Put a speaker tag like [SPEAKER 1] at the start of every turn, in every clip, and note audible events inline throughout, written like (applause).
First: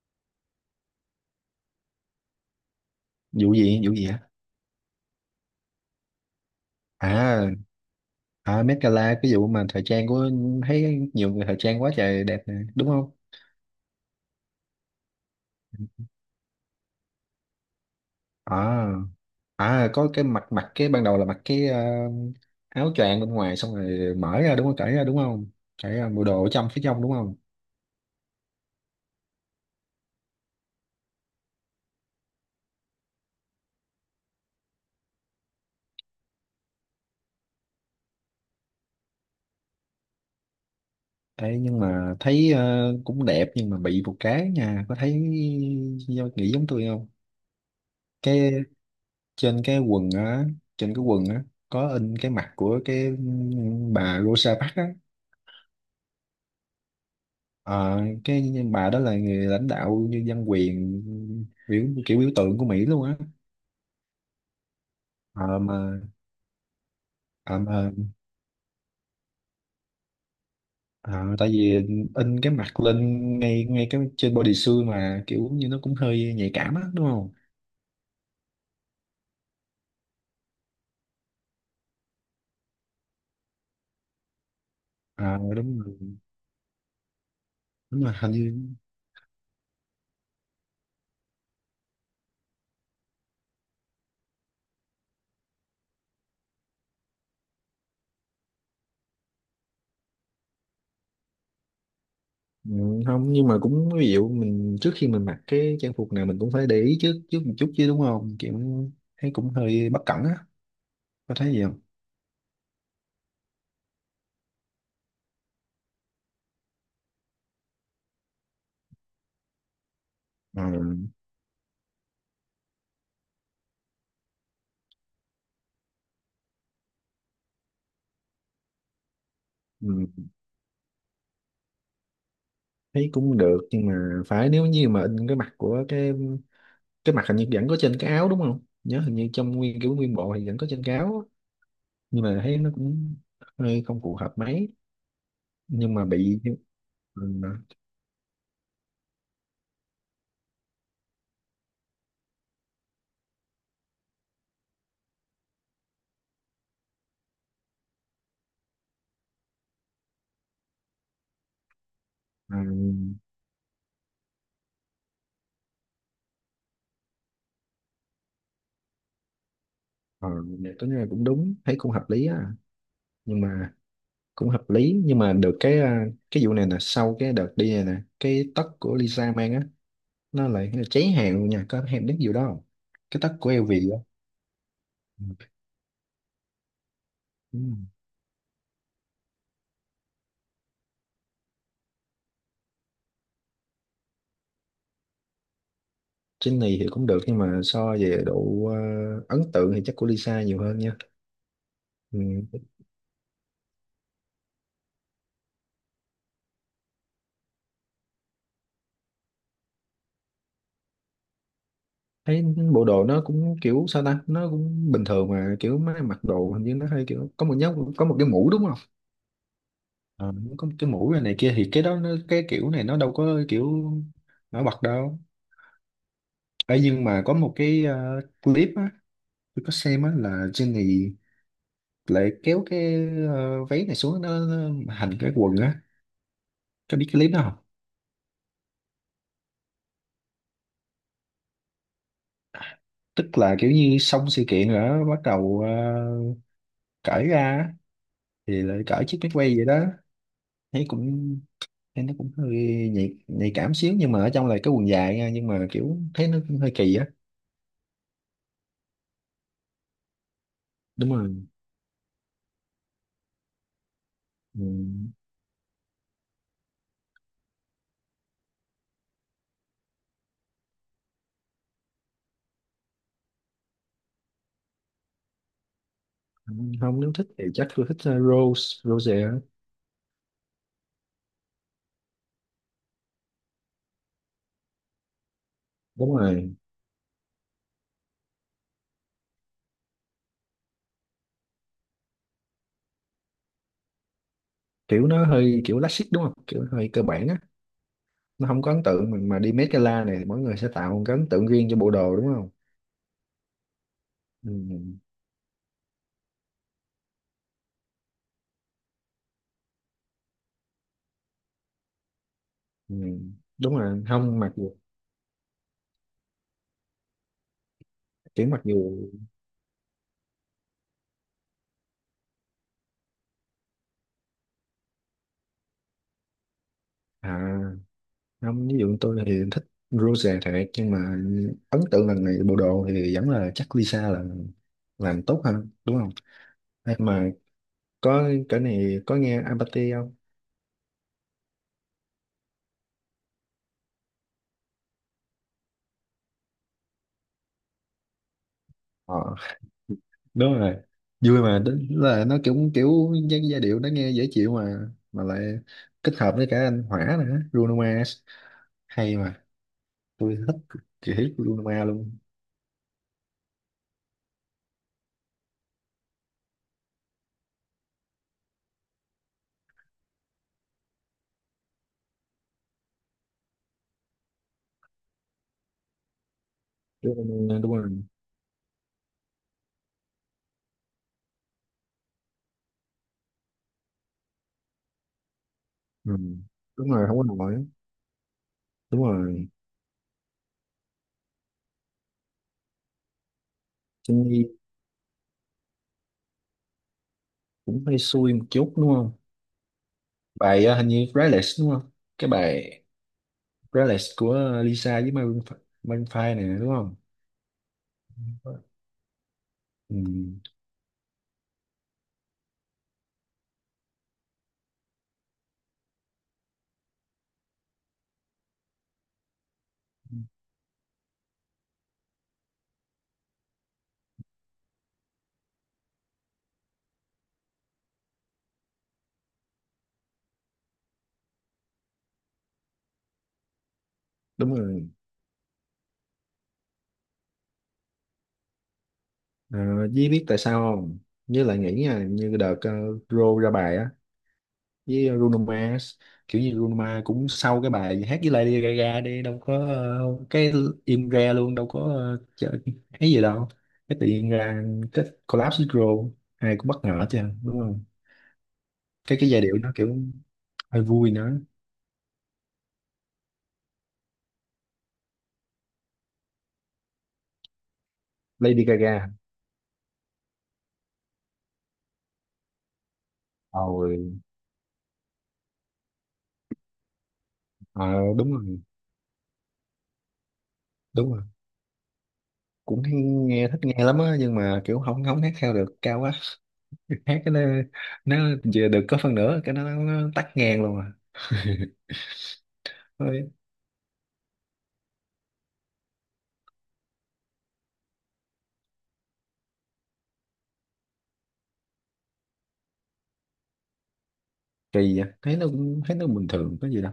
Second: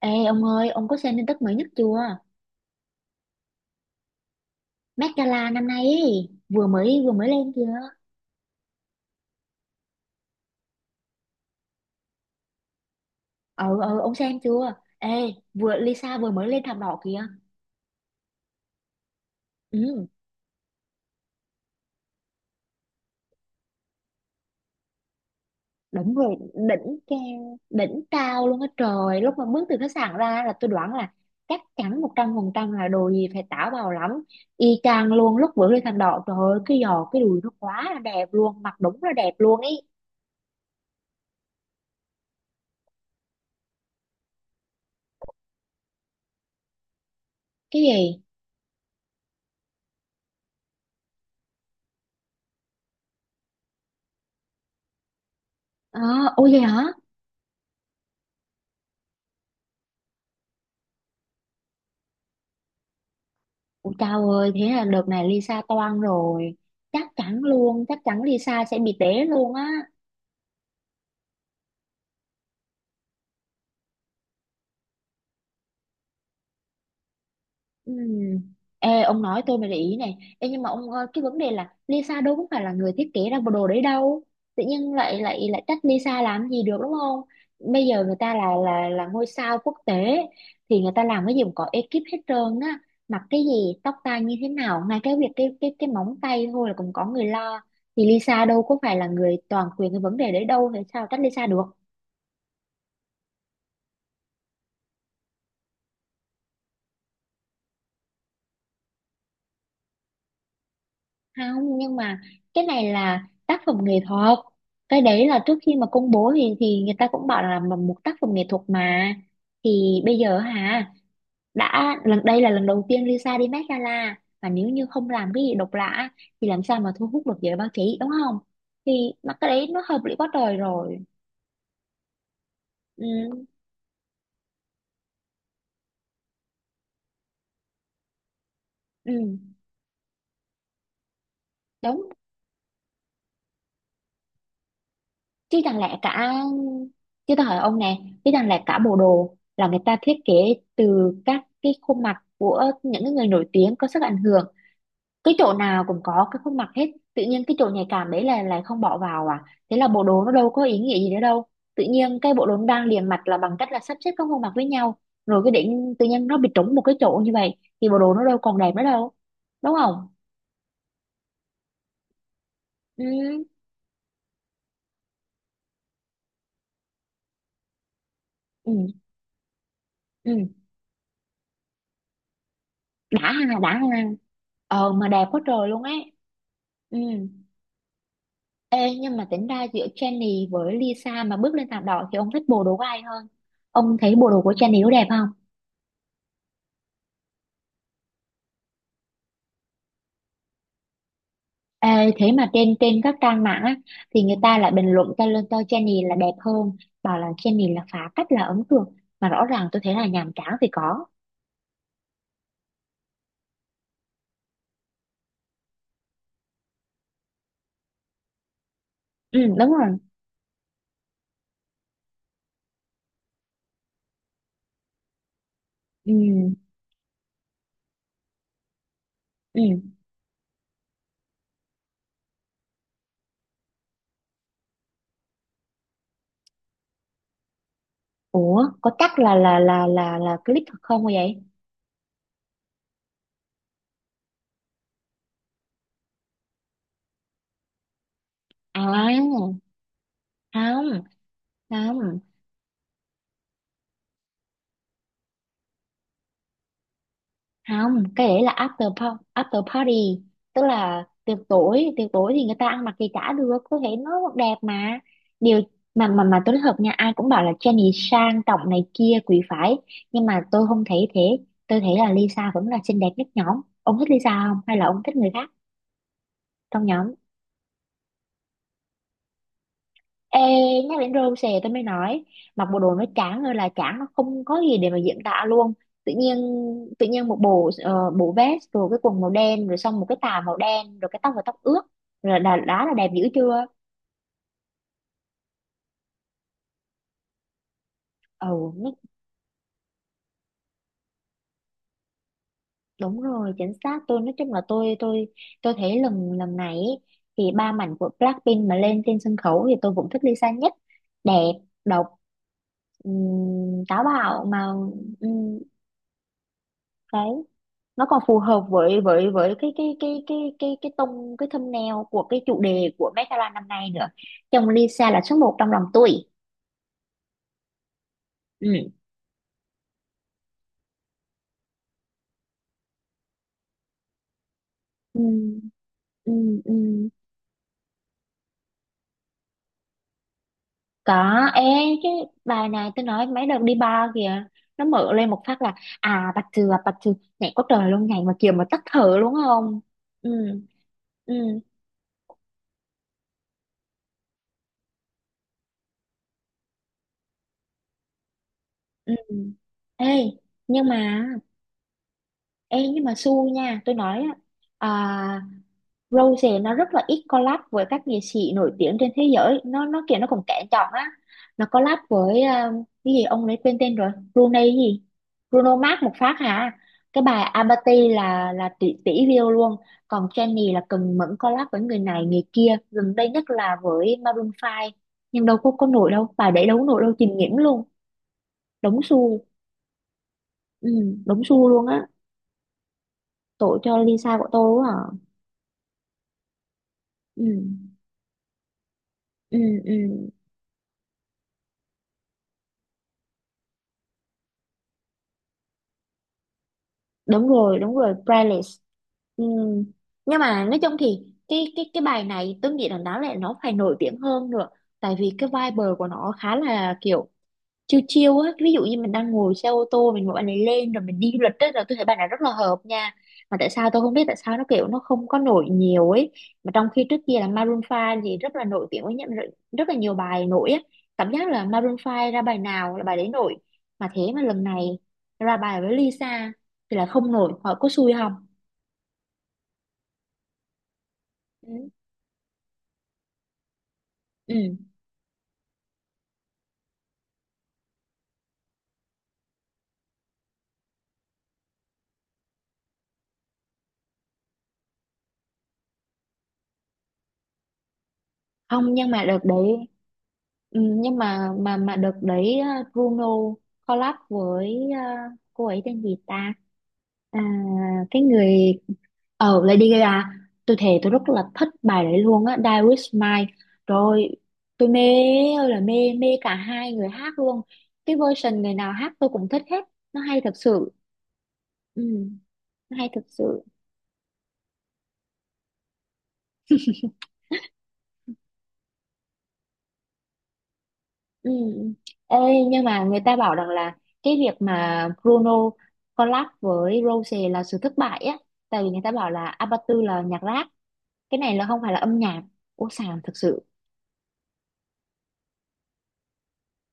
[SPEAKER 1] Ê ông ơi, ông có xem tin tức mới nhất chưa?
[SPEAKER 2] Vụ gì á?
[SPEAKER 1] Met Gala năm nay ấy, vừa mới
[SPEAKER 2] à
[SPEAKER 1] lên kìa.
[SPEAKER 2] à Met Gala, cái vụ mà thời trang của thấy nhiều người thời trang quá trời đẹp nè đúng không?
[SPEAKER 1] Ờ, ông xem chưa? Ê, Lisa vừa mới lên thảm đỏ kìa.
[SPEAKER 2] À à
[SPEAKER 1] Ừ,
[SPEAKER 2] có cái mặt mặt cái ban đầu là mặc cái áo choàng bên ngoài, xong rồi mở ra đúng không, cởi ra đúng không, cởi ra
[SPEAKER 1] đúng
[SPEAKER 2] bộ
[SPEAKER 1] rồi,
[SPEAKER 2] đồ ở trong phía trong đúng không?
[SPEAKER 1] đỉnh cao luôn á trời. Lúc mà bước từ khách sạn ra là tôi đoán là chắc chắn 100% là đồ gì phải táo bạo lắm. Y chang luôn lúc vừa lên thảm đỏ, trời ơi, cái giò, cái đùi nó quá là đẹp luôn, mặc đúng là đẹp luôn ấy.
[SPEAKER 2] Ê, nhưng mà thấy cũng đẹp nhưng mà bị một cái nha, có thấy nghĩ giống tôi không?
[SPEAKER 1] Cái gì?
[SPEAKER 2] Cái trên cái quần á trên cái quần á, có in cái mặt của cái bà Rosa Parks á.
[SPEAKER 1] Ờ, ôi vậy hả?
[SPEAKER 2] Ờ, cái bà đó là người lãnh đạo như dân quyền, biểu tượng của Mỹ luôn á.
[SPEAKER 1] Ủa chao ơi, thế là đợt này
[SPEAKER 2] Ờ,
[SPEAKER 1] Lisa toang
[SPEAKER 2] mà
[SPEAKER 1] rồi. Chắc chắn
[SPEAKER 2] ờ,
[SPEAKER 1] luôn,
[SPEAKER 2] mà
[SPEAKER 1] chắc chắn Lisa sẽ bị té luôn á.
[SPEAKER 2] ờ, tại vì in cái mặt lên ngay ngay cái trên body suit mà kiểu như nó cũng hơi nhạy cảm á đúng không?
[SPEAKER 1] Ừm. Ê, ông nói tôi mới để ý này. Ê, nhưng mà ông ơi, cái vấn đề là Lisa đâu có phải là người thiết kế ra bộ đồ đấy đâu. Tự nhiên lại
[SPEAKER 2] Ờ,
[SPEAKER 1] lại lại trách
[SPEAKER 2] đúng rồi,
[SPEAKER 1] Lisa làm gì được đúng không? Bây giờ
[SPEAKER 2] đúng rồi
[SPEAKER 1] người
[SPEAKER 2] hình
[SPEAKER 1] ta là
[SPEAKER 2] như.
[SPEAKER 1] là là ngôi sao quốc tế thì người ta làm cái gì cũng có ekip hết trơn á. Mặc cái gì, tóc tai như thế nào, ngay cái việc cái móng tay thôi là cũng có người lo. Thì Lisa đâu có phải là người toàn quyền cái vấn đề đấy đâu, thì sao trách Lisa được?
[SPEAKER 2] Ừ, không nhưng mà cũng ví dụ mình trước khi mình mặc cái trang phục nào mình cũng phải để ý trước trước một chút chứ đúng không, kiểu thấy cũng hơi bất cẩn á, có thấy gì
[SPEAKER 1] Không
[SPEAKER 2] không?
[SPEAKER 1] nhưng mà cái này là tác phẩm nghệ thuật, cái đấy là trước khi mà công bố thì người ta cũng bảo là mà một tác phẩm nghệ thuật mà. Thì bây giờ
[SPEAKER 2] Ờ,
[SPEAKER 1] hả, đã lần đây là lần đầu tiên Lisa đi Met Gala, và nếu như không làm cái gì độc lạ thì làm sao mà thu hút được giới báo chí, đúng không? Thì mà cái đấy nó hợp lý
[SPEAKER 2] ừ,
[SPEAKER 1] quá trời rồi. Ừ,
[SPEAKER 2] thấy cũng được nhưng mà phải nếu như mà in cái mặt của cái mặt hình như vẫn có trên cái áo đúng không, nhớ hình như
[SPEAKER 1] ừ,
[SPEAKER 2] trong nguyên kiểu nguyên bộ thì vẫn có trên cái áo á.
[SPEAKER 1] đúng.
[SPEAKER 2] Nhưng mà thấy nó cũng hơi không phù hợp mấy.
[SPEAKER 1] Chứ chẳng
[SPEAKER 2] Nhưng
[SPEAKER 1] lẽ
[SPEAKER 2] mà
[SPEAKER 1] cả
[SPEAKER 2] bị, ừ,
[SPEAKER 1] Chứ tôi hỏi ông nè, chứ chẳng lẽ cả bộ đồ là người ta thiết kế từ các cái khuôn mặt của những cái người nổi tiếng có sức ảnh hưởng, cái chỗ nào cũng có cái khuôn mặt hết, tự nhiên cái chỗ nhạy cảm đấy là lại không bỏ vào à? Thế là bộ đồ nó đâu có ý nghĩa gì nữa đâu. Tự nhiên cái bộ đồ
[SPEAKER 2] à,
[SPEAKER 1] nó đang liền mạch là bằng cách là sắp xếp các khuôn mặt với nhau, rồi cái đỉnh tự nhiên nó bị trúng một cái chỗ như vậy thì bộ đồ nó đâu còn đẹp nữa đâu, đúng không?
[SPEAKER 2] ờ, vậy có là cũng đúng, thấy cũng hợp lý á. Nhưng
[SPEAKER 1] Ừ,
[SPEAKER 2] mà cũng hợp lý nhưng mà được cái à, cái vụ này nè, sau cái đợt đi này nè cái tất
[SPEAKER 1] ừ,
[SPEAKER 2] của Lisa mang á,
[SPEAKER 1] ừ,
[SPEAKER 2] nó lại cháy hàng luôn nha, có em biết vụ đó không? Cái
[SPEAKER 1] đã
[SPEAKER 2] tất
[SPEAKER 1] ha,
[SPEAKER 2] của
[SPEAKER 1] đã
[SPEAKER 2] LV
[SPEAKER 1] ha.
[SPEAKER 2] á.
[SPEAKER 1] Ờ mà đẹp
[SPEAKER 2] Ừ.
[SPEAKER 1] quá trời luôn ấy. Ừ.
[SPEAKER 2] Ừ.
[SPEAKER 1] Ê, nhưng mà tính ra giữa Jennie với Lisa mà bước lên thảm đỏ thì ông thích bộ đồ của ai hơn? Ông thấy bộ đồ của Jennie có đẹp không?
[SPEAKER 2] Trên này thì cũng được nhưng mà so về độ ấn tượng thì chắc của Lisa nhiều hơn nha.
[SPEAKER 1] Ê,
[SPEAKER 2] Ừ.
[SPEAKER 1] thế mà trên trên các trang mạng á, thì người ta lại bình luận cho lên cho Jennie là đẹp hơn, bảo là Jennie là phá cách là ấn tượng, mà rõ ràng tôi thấy là nhàm chán thì có.
[SPEAKER 2] Thấy bộ đồ nó cũng kiểu sao ta, nó cũng bình thường mà kiểu mấy mặc đồ hình như nó hơi kiểu có một nhóm có một cái mũ đúng không?
[SPEAKER 1] Ừ, đúng rồi.
[SPEAKER 2] Ờ, có một cái mũ này, này kia thì cái đó nó cái kiểu này nó đâu có kiểu nổi bật đâu.
[SPEAKER 1] Ừ,
[SPEAKER 2] Ấy nhưng mà có một cái clip á, tôi có
[SPEAKER 1] ừ.
[SPEAKER 2] xem á là Jenny lại kéo cái váy này xuống, nó hành cái quần á, có biết cái clip đó không?
[SPEAKER 1] Ủa, có chắc là clip thật không vậy?
[SPEAKER 2] Tức là kiểu như xong sự kiện rồi đó bắt đầu cởi ra á, thì lại cởi chiếc mép
[SPEAKER 1] À,
[SPEAKER 2] quay vậy đó. Thấy
[SPEAKER 1] không,
[SPEAKER 2] cũng thấy nó
[SPEAKER 1] không.
[SPEAKER 2] cũng hơi nhạy cảm xíu nhưng mà ở trong là cái quần dài nha, nhưng mà kiểu thấy nó cũng hơi kỳ á.
[SPEAKER 1] Không, cái đấy là after party, tức là
[SPEAKER 2] Đúng rồi.
[SPEAKER 1] tiệc tối thì người ta ăn mặc gì chả được, có thể nó đẹp
[SPEAKER 2] Ừ.
[SPEAKER 1] mà. Điều mà tôi nói thật nha, ai cũng bảo là Jennie sang trọng này kia quý phái, nhưng mà tôi không thấy thế. Tôi thấy là Lisa vẫn là xinh đẹp nhất nhóm. Ông thích Lisa không hay là ông thích người khác trong
[SPEAKER 2] Không, nếu
[SPEAKER 1] nhóm?
[SPEAKER 2] thích thì chắc tôi thích Rose Rose á.
[SPEAKER 1] Ê, nhắc đến râu xè tôi mới nói, mặc bộ đồ nó chán ơi là chán, nó không có gì để mà diễn tả luôn. tự
[SPEAKER 2] Đúng
[SPEAKER 1] nhiên
[SPEAKER 2] rồi,
[SPEAKER 1] Tự nhiên một bộ bộ vest rồi cái quần màu đen rồi xong một cái tà màu đen rồi cái tóc và tóc ướt rồi, đã là đẹp dữ chưa?
[SPEAKER 2] kiểu nó hơi kiểu classic đúng không, kiểu hơi cơ bản á. Nó
[SPEAKER 1] Ừ,
[SPEAKER 2] không có ấn
[SPEAKER 1] nó,
[SPEAKER 2] tượng mà đi Met Gala này mỗi người sẽ tạo một cái ấn tượng riêng cho bộ đồ đúng không?
[SPEAKER 1] đúng rồi chính xác. Tôi nói
[SPEAKER 2] Ừ.
[SPEAKER 1] chung là
[SPEAKER 2] Ừ.
[SPEAKER 1] tôi thấy lần lần này ý, thì ba mảnh của Blackpink mà lên trên sân khấu thì tôi vẫn thích Lisa nhất. Đẹp, độc,
[SPEAKER 2] Ừ. Đúng rồi,
[SPEAKER 1] táo
[SPEAKER 2] không
[SPEAKER 1] bạo
[SPEAKER 2] mặc
[SPEAKER 1] mà.
[SPEAKER 2] dù
[SPEAKER 1] Ừm, cái Nó còn phù
[SPEAKER 2] kiểu mặc
[SPEAKER 1] hợp với
[SPEAKER 2] dù,
[SPEAKER 1] cái tông, cái thumbnail của cái chủ đề của Met Gala năm nay nữa. Chồng Lisa là số một trong lòng tôi.
[SPEAKER 2] à, không
[SPEAKER 1] Ừ.
[SPEAKER 2] ví dụ tôi thì thích Rose thiệt, nhưng mà ấn tượng lần này bộ đồ thì vẫn là chắc Lisa là
[SPEAKER 1] Ừ.
[SPEAKER 2] làm tốt hơn đúng không?
[SPEAKER 1] Ừ. Ừ.
[SPEAKER 2] Hay mà, có cái này có nghe Apathy không?
[SPEAKER 1] Có. Ê, chứ bài này tôi nói mấy đợt đi bar kìa, nó mở lên một phát là à bạch thừa bạch thừa, nhảy có trời luôn, nhảy mà kiểu mà tắt thở
[SPEAKER 2] Ờ,
[SPEAKER 1] luôn không. Ừ.
[SPEAKER 2] đúng rồi. Vui mà
[SPEAKER 1] Ừ.
[SPEAKER 2] đến là nó cũng kiểu giai điệu nó nghe dễ chịu mà lại kết hợp với cả anh Hỏa nữa, Bruno Mars,
[SPEAKER 1] Ừ.
[SPEAKER 2] hay mà.
[SPEAKER 1] Ê
[SPEAKER 2] Tôi thích
[SPEAKER 1] nhưng
[SPEAKER 2] chị
[SPEAKER 1] mà
[SPEAKER 2] thích Bruno Mars luôn.
[SPEAKER 1] Ê nhưng mà xui nha, tôi nói á, à, Rose nó rất là ít collab với các nghệ sĩ nổi tiếng trên thế giới, nó kiểu nó cũng kén chọn á. Nó collab với ờ, cái gì ông ấy quên tên rồi, Brunei cái gì, Bruno Mars một phát hả. Cái
[SPEAKER 2] Bruno
[SPEAKER 1] bài
[SPEAKER 2] Mars, đúng rồi.
[SPEAKER 1] Abati là tỷ tỷ view luôn. Còn Jennie là cần mẫn collab với người này người kia, gần đây nhất là với Maroon 5, nhưng đâu có nổi
[SPEAKER 2] Ừ.
[SPEAKER 1] đâu, bài đấy đâu có
[SPEAKER 2] Đúng
[SPEAKER 1] nổi
[SPEAKER 2] rồi,
[SPEAKER 1] đâu,
[SPEAKER 2] không có
[SPEAKER 1] chìm nghỉm
[SPEAKER 2] nổi.
[SPEAKER 1] luôn. Đống
[SPEAKER 2] Đúng
[SPEAKER 1] xu,
[SPEAKER 2] rồi.
[SPEAKER 1] ừ, đống xu luôn á, tội cho
[SPEAKER 2] Chân
[SPEAKER 1] Lisa
[SPEAKER 2] Nhi
[SPEAKER 1] của tôi quá à. Ừ,
[SPEAKER 2] cũng hơi xui một chút đúng không?
[SPEAKER 1] ừ, ừ.
[SPEAKER 2] Bài hình như Relics đúng không? Cái bài Relics của Lisa với Maroon Maroon 5 nè đúng không?
[SPEAKER 1] Đúng rồi đúng rồi playlist. Ừ.
[SPEAKER 2] Ừ.
[SPEAKER 1] Nhưng mà nói chung thì cái bài này tôi nghĩ là nó phải nổi tiếng hơn nữa, tại vì cái vibe của nó khá là kiểu chiêu chiêu á. Ví dụ như mình đang ngồi xe ô tô, mình gọi bạn này lên rồi mình đi du lịch á, là tôi thấy bạn này rất là hợp nha. Mà tại sao tôi không biết tại sao nó kiểu nó không có nổi nhiều ấy, mà trong khi trước kia là Maroon Five thì rất là nổi tiếng với nhận rất rất là nhiều bài nổi á. Cảm giác là Maroon Five ra bài nào là bài đấy nổi, mà thế mà
[SPEAKER 2] Đúng
[SPEAKER 1] lần
[SPEAKER 2] rồi.
[SPEAKER 1] này ra bài với Lisa thì là không nổi, họ có xui không?
[SPEAKER 2] Ờ, Dí biết tại sao không? Với lại
[SPEAKER 1] Ừ.
[SPEAKER 2] nghĩ nha, như đợt Ro ra bài á
[SPEAKER 1] Ừ.
[SPEAKER 2] với Bruno Mars, kiểu như Bruno Mars cũng sau cái bài hát với Lady Gaga đi đâu có cái im re luôn, đâu có chợ, cái gì đâu, cái tự nhiên ra cái collab với Ro ai cũng bất ngờ chứ đúng không?
[SPEAKER 1] Không nhưng
[SPEAKER 2] cái
[SPEAKER 1] mà
[SPEAKER 2] cái
[SPEAKER 1] đợt
[SPEAKER 2] giai điệu nó
[SPEAKER 1] đấy,
[SPEAKER 2] kiểu
[SPEAKER 1] ừ,
[SPEAKER 2] hơi vui
[SPEAKER 1] nhưng
[SPEAKER 2] nữa.
[SPEAKER 1] mà đợt đấy Bruno collab với cô ấy tên gì ta. À, cái
[SPEAKER 2] Lady
[SPEAKER 1] người
[SPEAKER 2] Gaga,
[SPEAKER 1] ờ Lady Gaga, tôi thề tôi rất là thích bài đấy luôn á, Die With Mine.
[SPEAKER 2] rồi
[SPEAKER 1] Rồi, tôi mê ơi là mê, mê cả hai người hát luôn.
[SPEAKER 2] ờ,
[SPEAKER 1] Cái
[SPEAKER 2] đúng rồi,
[SPEAKER 1] version người nào hát tôi cũng thích hết. Nó hay thật sự.
[SPEAKER 2] đúng rồi,
[SPEAKER 1] Ừ,
[SPEAKER 2] cũng hay
[SPEAKER 1] nó hay thật
[SPEAKER 2] nghe thích
[SPEAKER 1] sự.
[SPEAKER 2] nghe lắm á, nhưng mà kiểu không không hát theo được, cao quá, hát cái nó giờ được có phần nữa cái nó tắt ngang luôn à.
[SPEAKER 1] Ừ. Ê, nhưng mà người
[SPEAKER 2] Thôi,
[SPEAKER 1] ta bảo rằng là cái việc mà Bruno collab với Rose là sự thất bại á, tại vì người ta bảo là Abatu là nhạc rap, cái này là không phải là âm nhạc, ô sàng thật sự.
[SPEAKER 2] kỳ vậy, thấy nó cũng thấy nó bình thường có gì đâu,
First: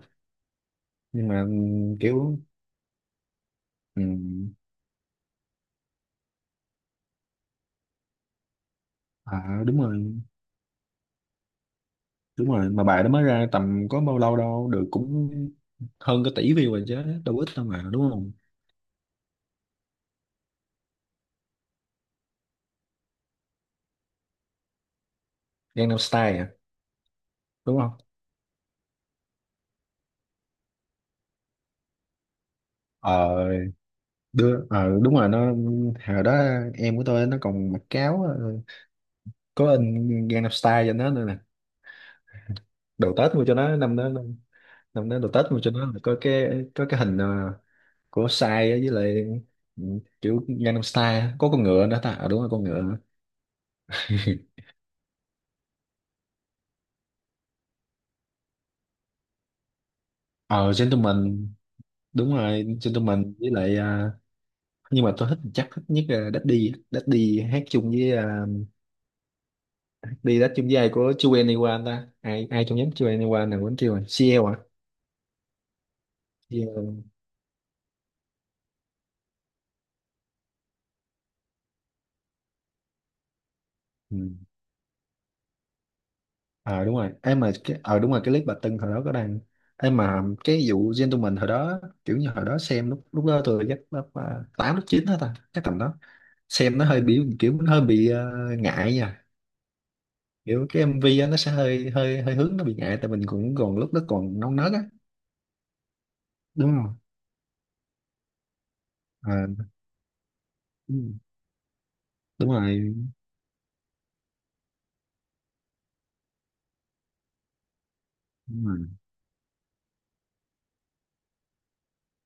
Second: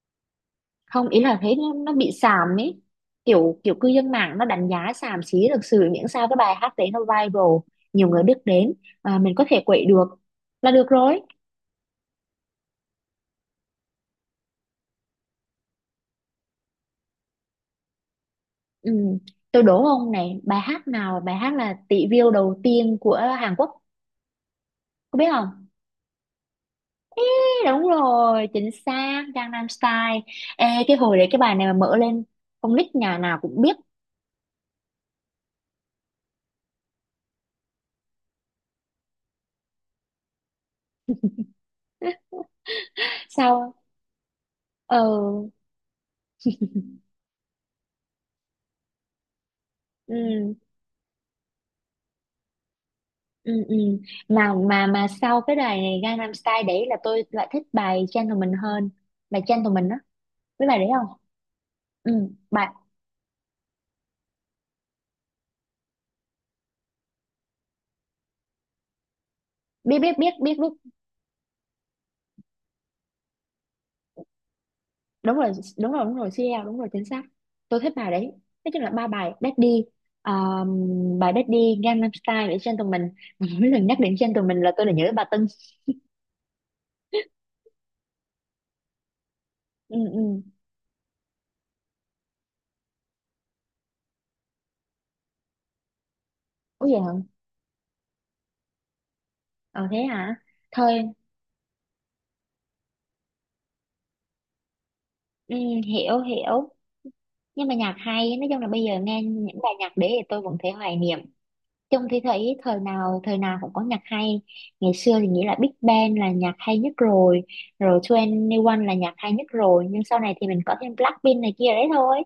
[SPEAKER 1] Không ý
[SPEAKER 2] nhưng
[SPEAKER 1] là
[SPEAKER 2] mà
[SPEAKER 1] thấy nó bị
[SPEAKER 2] kiểu
[SPEAKER 1] xàm ấy, kiểu kiểu cư dân mạng nó
[SPEAKER 2] ừm,
[SPEAKER 1] đánh giá xàm xí thực sự, miễn sao cái bài hát đấy nó viral, nhiều người biết đến, à, mình có thể
[SPEAKER 2] à đúng
[SPEAKER 1] quậy được
[SPEAKER 2] rồi,
[SPEAKER 1] là được rồi.
[SPEAKER 2] đúng rồi mà bài đó mới ra tầm có bao lâu đâu, được cũng hơn cái tỷ view rồi chứ, đâu ít đâu mà đúng không?
[SPEAKER 1] Ừ. Tôi đố ông này, bài hát nào là bài hát là tỷ view đầu tiên của Hàn Quốc, có biết không?
[SPEAKER 2] Gangnam Style à?
[SPEAKER 1] Ê,
[SPEAKER 2] Đúng
[SPEAKER 1] đúng
[SPEAKER 2] không?
[SPEAKER 1] rồi chính xác, Gangnam Style. Ê, cái hồi đấy cái bài này mà mở lên, con nít nhà
[SPEAKER 2] Ờ
[SPEAKER 1] nào cũng biết.
[SPEAKER 2] đưa ờ đúng rồi, nó hồi đó em của tôi nó còn mặc cáo có in Gangnam Style cho nó nữa nè,
[SPEAKER 1] (laughs)
[SPEAKER 2] đồ Tết mua cho
[SPEAKER 1] Sao,
[SPEAKER 2] nó năm đó.
[SPEAKER 1] ờ,
[SPEAKER 2] Năm đó đồ Tết mà cho nó là có cái, có cái hình của sai á, với lại, ừ, kiểu
[SPEAKER 1] ừ.
[SPEAKER 2] Gangnam Style á. Có con ngựa nữa ta, à, đúng rồi con ngựa (laughs) nữa.
[SPEAKER 1] Ừ, ừ, mà sau cái bài này Gangnam Style đấy là tôi lại thích bài Gentleman hơn. Bài Gentleman đó, biết
[SPEAKER 2] Ờ
[SPEAKER 1] bài đấy không?
[SPEAKER 2] Gentleman,
[SPEAKER 1] Ừ,
[SPEAKER 2] đúng rồi
[SPEAKER 1] bài
[SPEAKER 2] Gentleman với lại à, nhưng mà tôi thích chắc thích nhất là Daddy á. Daddy hát chung với à,
[SPEAKER 1] biết biết biết
[SPEAKER 2] đi hát
[SPEAKER 1] biết
[SPEAKER 2] chung
[SPEAKER 1] biết
[SPEAKER 2] với ai của 2NE1 ta, ai ai trong nhóm 2NE1 nào quên, chưa rồi CL à.
[SPEAKER 1] đúng rồi, đúng rồi CL, đúng
[SPEAKER 2] CL.
[SPEAKER 1] rồi chính xác. Tôi thích bài đấy. Nói chung là ba bài Daddy, bài Daddy, Gangnam Style và Gentleman. (laughs) Mà mỗi lần nhắc đến Gentleman là tôi lại nhớ bà Tưng.
[SPEAKER 2] Ờ đúng rồi em mà cái ờ đúng rồi cái clip bà Tưng hồi đó có đăng,
[SPEAKER 1] Ừ,
[SPEAKER 2] em
[SPEAKER 1] ừ.
[SPEAKER 2] mà cái vụ gentleman hồi đó kiểu như hồi đó xem lúc lúc đó tôi chắc lớp à, tám lớp chín đó ta, chắc tầm đó xem nó
[SPEAKER 1] Ủa vậy
[SPEAKER 2] hơi
[SPEAKER 1] hả,
[SPEAKER 2] bị kiểu nó hơi bị ngại nha,
[SPEAKER 1] ờ thế hả.
[SPEAKER 2] kiểu cái
[SPEAKER 1] Thôi,
[SPEAKER 2] MV á, nó sẽ hơi hơi hơi hướng, nó bị ngại tại mình cũng còn lúc đó còn non nớt á
[SPEAKER 1] ừ, hiểu hiểu.
[SPEAKER 2] đúng không?
[SPEAKER 1] Nhưng mà nhạc hay, nói chung là bây giờ nghe
[SPEAKER 2] À,
[SPEAKER 1] những bài nhạc đấy thì tôi vẫn thấy hoài
[SPEAKER 2] ừ,
[SPEAKER 1] niệm. Chung thì
[SPEAKER 2] đúng
[SPEAKER 1] thấy thời
[SPEAKER 2] rồi,
[SPEAKER 1] nào thời nào cũng có nhạc hay. Ngày xưa thì nghĩ là Big Bang là nhạc hay nhất rồi, rồi
[SPEAKER 2] đúng
[SPEAKER 1] 21
[SPEAKER 2] rồi.
[SPEAKER 1] là nhạc hay nhất rồi, nhưng sau này thì mình có thêm Blackpink này kia đấy thôi.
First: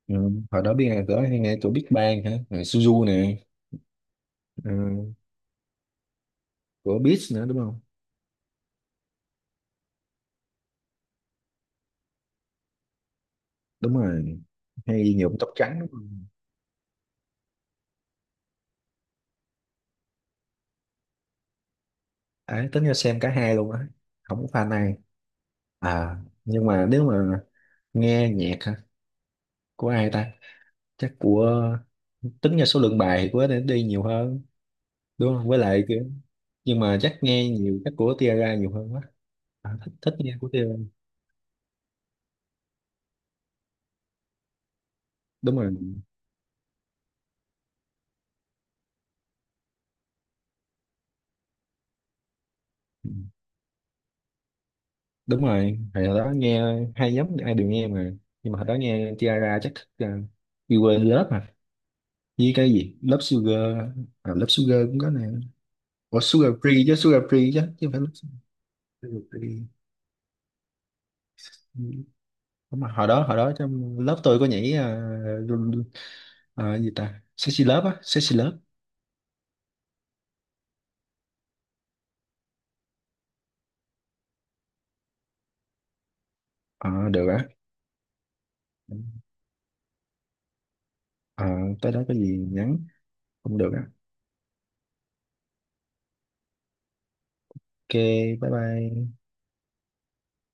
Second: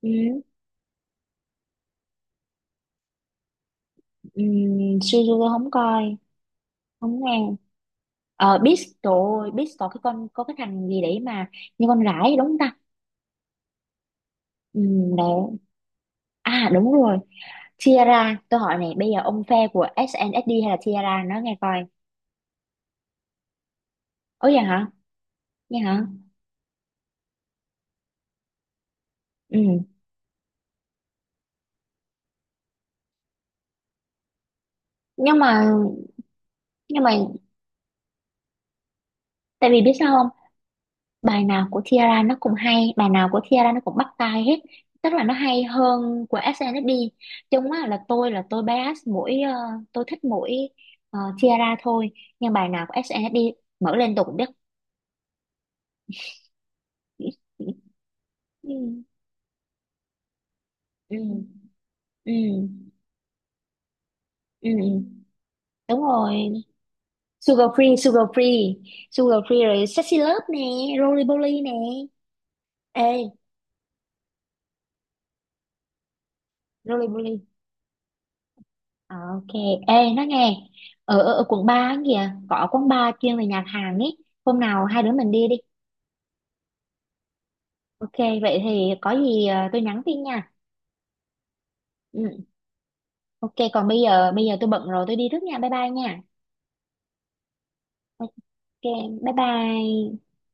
[SPEAKER 1] Ừ,
[SPEAKER 2] Ừ, hồi đó biết ai có hay nghe của Big Bang hả? Rồi Suzu nè,
[SPEAKER 1] ừ,
[SPEAKER 2] ừ,
[SPEAKER 1] Suzu không coi,
[SPEAKER 2] của
[SPEAKER 1] không
[SPEAKER 2] Beats nữa
[SPEAKER 1] nghe.
[SPEAKER 2] đúng không?
[SPEAKER 1] Ờ Beast, trời ơi Beast có cái con có cái thằng gì đấy mà như con gái ấy, đúng không ta?
[SPEAKER 2] Đúng rồi,
[SPEAKER 1] Ừ,
[SPEAKER 2] hay nhuộm tóc
[SPEAKER 1] đấy,
[SPEAKER 2] trắng đúng.
[SPEAKER 1] à đúng rồi, Tiara. Tôi hỏi này, bây giờ ông phe của SNSD hay là Tiara, nó nghe coi.
[SPEAKER 2] Đấy, tính ra xem cả hai luôn á, không có
[SPEAKER 1] Ôi vậy
[SPEAKER 2] pha
[SPEAKER 1] hả,
[SPEAKER 2] này.
[SPEAKER 1] nghe hả.
[SPEAKER 2] À nhưng mà nếu mà nghe nhạc hả,
[SPEAKER 1] Ừ.
[SPEAKER 2] của ai ta, chắc của, tính ra số lượng bài thì của để đi nhiều hơn đúng
[SPEAKER 1] nhưng
[SPEAKER 2] không, với
[SPEAKER 1] mà
[SPEAKER 2] lại kiểu nhưng mà
[SPEAKER 1] nhưng mà
[SPEAKER 2] chắc nghe nhiều chắc của Tiara nhiều hơn quá.
[SPEAKER 1] tại
[SPEAKER 2] À,
[SPEAKER 1] vì biết
[SPEAKER 2] thích
[SPEAKER 1] sao
[SPEAKER 2] thích
[SPEAKER 1] không,
[SPEAKER 2] nghe của Tiara,
[SPEAKER 1] bài nào của Tiara nó cũng hay, bài nào của Tiara nó cũng bắt tai hết, tức là nó
[SPEAKER 2] đúng
[SPEAKER 1] hay
[SPEAKER 2] rồi.
[SPEAKER 1] hơn của SNSD. Chung á là tôi bias mỗi ờ, tôi thích mỗi ờ, Tiara thôi. Nhưng bài nào của SNSD mở lên tôi cũng biết.
[SPEAKER 2] Đúng rồi hồi đó nghe hai
[SPEAKER 1] Ừ,
[SPEAKER 2] nhóm ai đều nghe mà, nhưng mà hồi
[SPEAKER 1] ừ,
[SPEAKER 2] đó nghe Tiara chắc thích You Were in
[SPEAKER 1] ừ,
[SPEAKER 2] Love mà, với
[SPEAKER 1] ừ,
[SPEAKER 2] cái gì Love Sugar, à, Love
[SPEAKER 1] ừ.
[SPEAKER 2] Sugar cũng có nè.
[SPEAKER 1] đúng
[SPEAKER 2] Ủa Sugar
[SPEAKER 1] rồi,
[SPEAKER 2] Free chứ, Sugar Free chứ,
[SPEAKER 1] Sugar
[SPEAKER 2] chứ không
[SPEAKER 1] Free,
[SPEAKER 2] phải Love. Sugar
[SPEAKER 1] Sugar Free
[SPEAKER 2] Free.
[SPEAKER 1] rồi, Sexy Love nè, Roly Poly nè.
[SPEAKER 2] Đúng rồi. Hồi
[SPEAKER 1] Ê
[SPEAKER 2] đó hồi đó trong lớp tôi có nhảy à, à, gì ta,
[SPEAKER 1] Roly,
[SPEAKER 2] sexy lớp á, sexy lớp.
[SPEAKER 1] ờ, ok, ê nó nghe ở, quận 3 á kìa có quán bar chuyên về nhạc Hàn ấy, hôm nào hai đứa mình đi đi.
[SPEAKER 2] Ờ, được á.
[SPEAKER 1] Ok, vậy thì có gì ờ, tôi nhắn tin nha.
[SPEAKER 2] Ờ, tới đó có gì
[SPEAKER 1] Ừ,
[SPEAKER 2] nhắn.
[SPEAKER 1] ok,
[SPEAKER 2] Không được á.
[SPEAKER 1] còn bây giờ tôi bận rồi, tôi đi trước nha, bye bye nha.
[SPEAKER 2] Ok. Bye
[SPEAKER 1] Ok,
[SPEAKER 2] bye.
[SPEAKER 1] bye bye.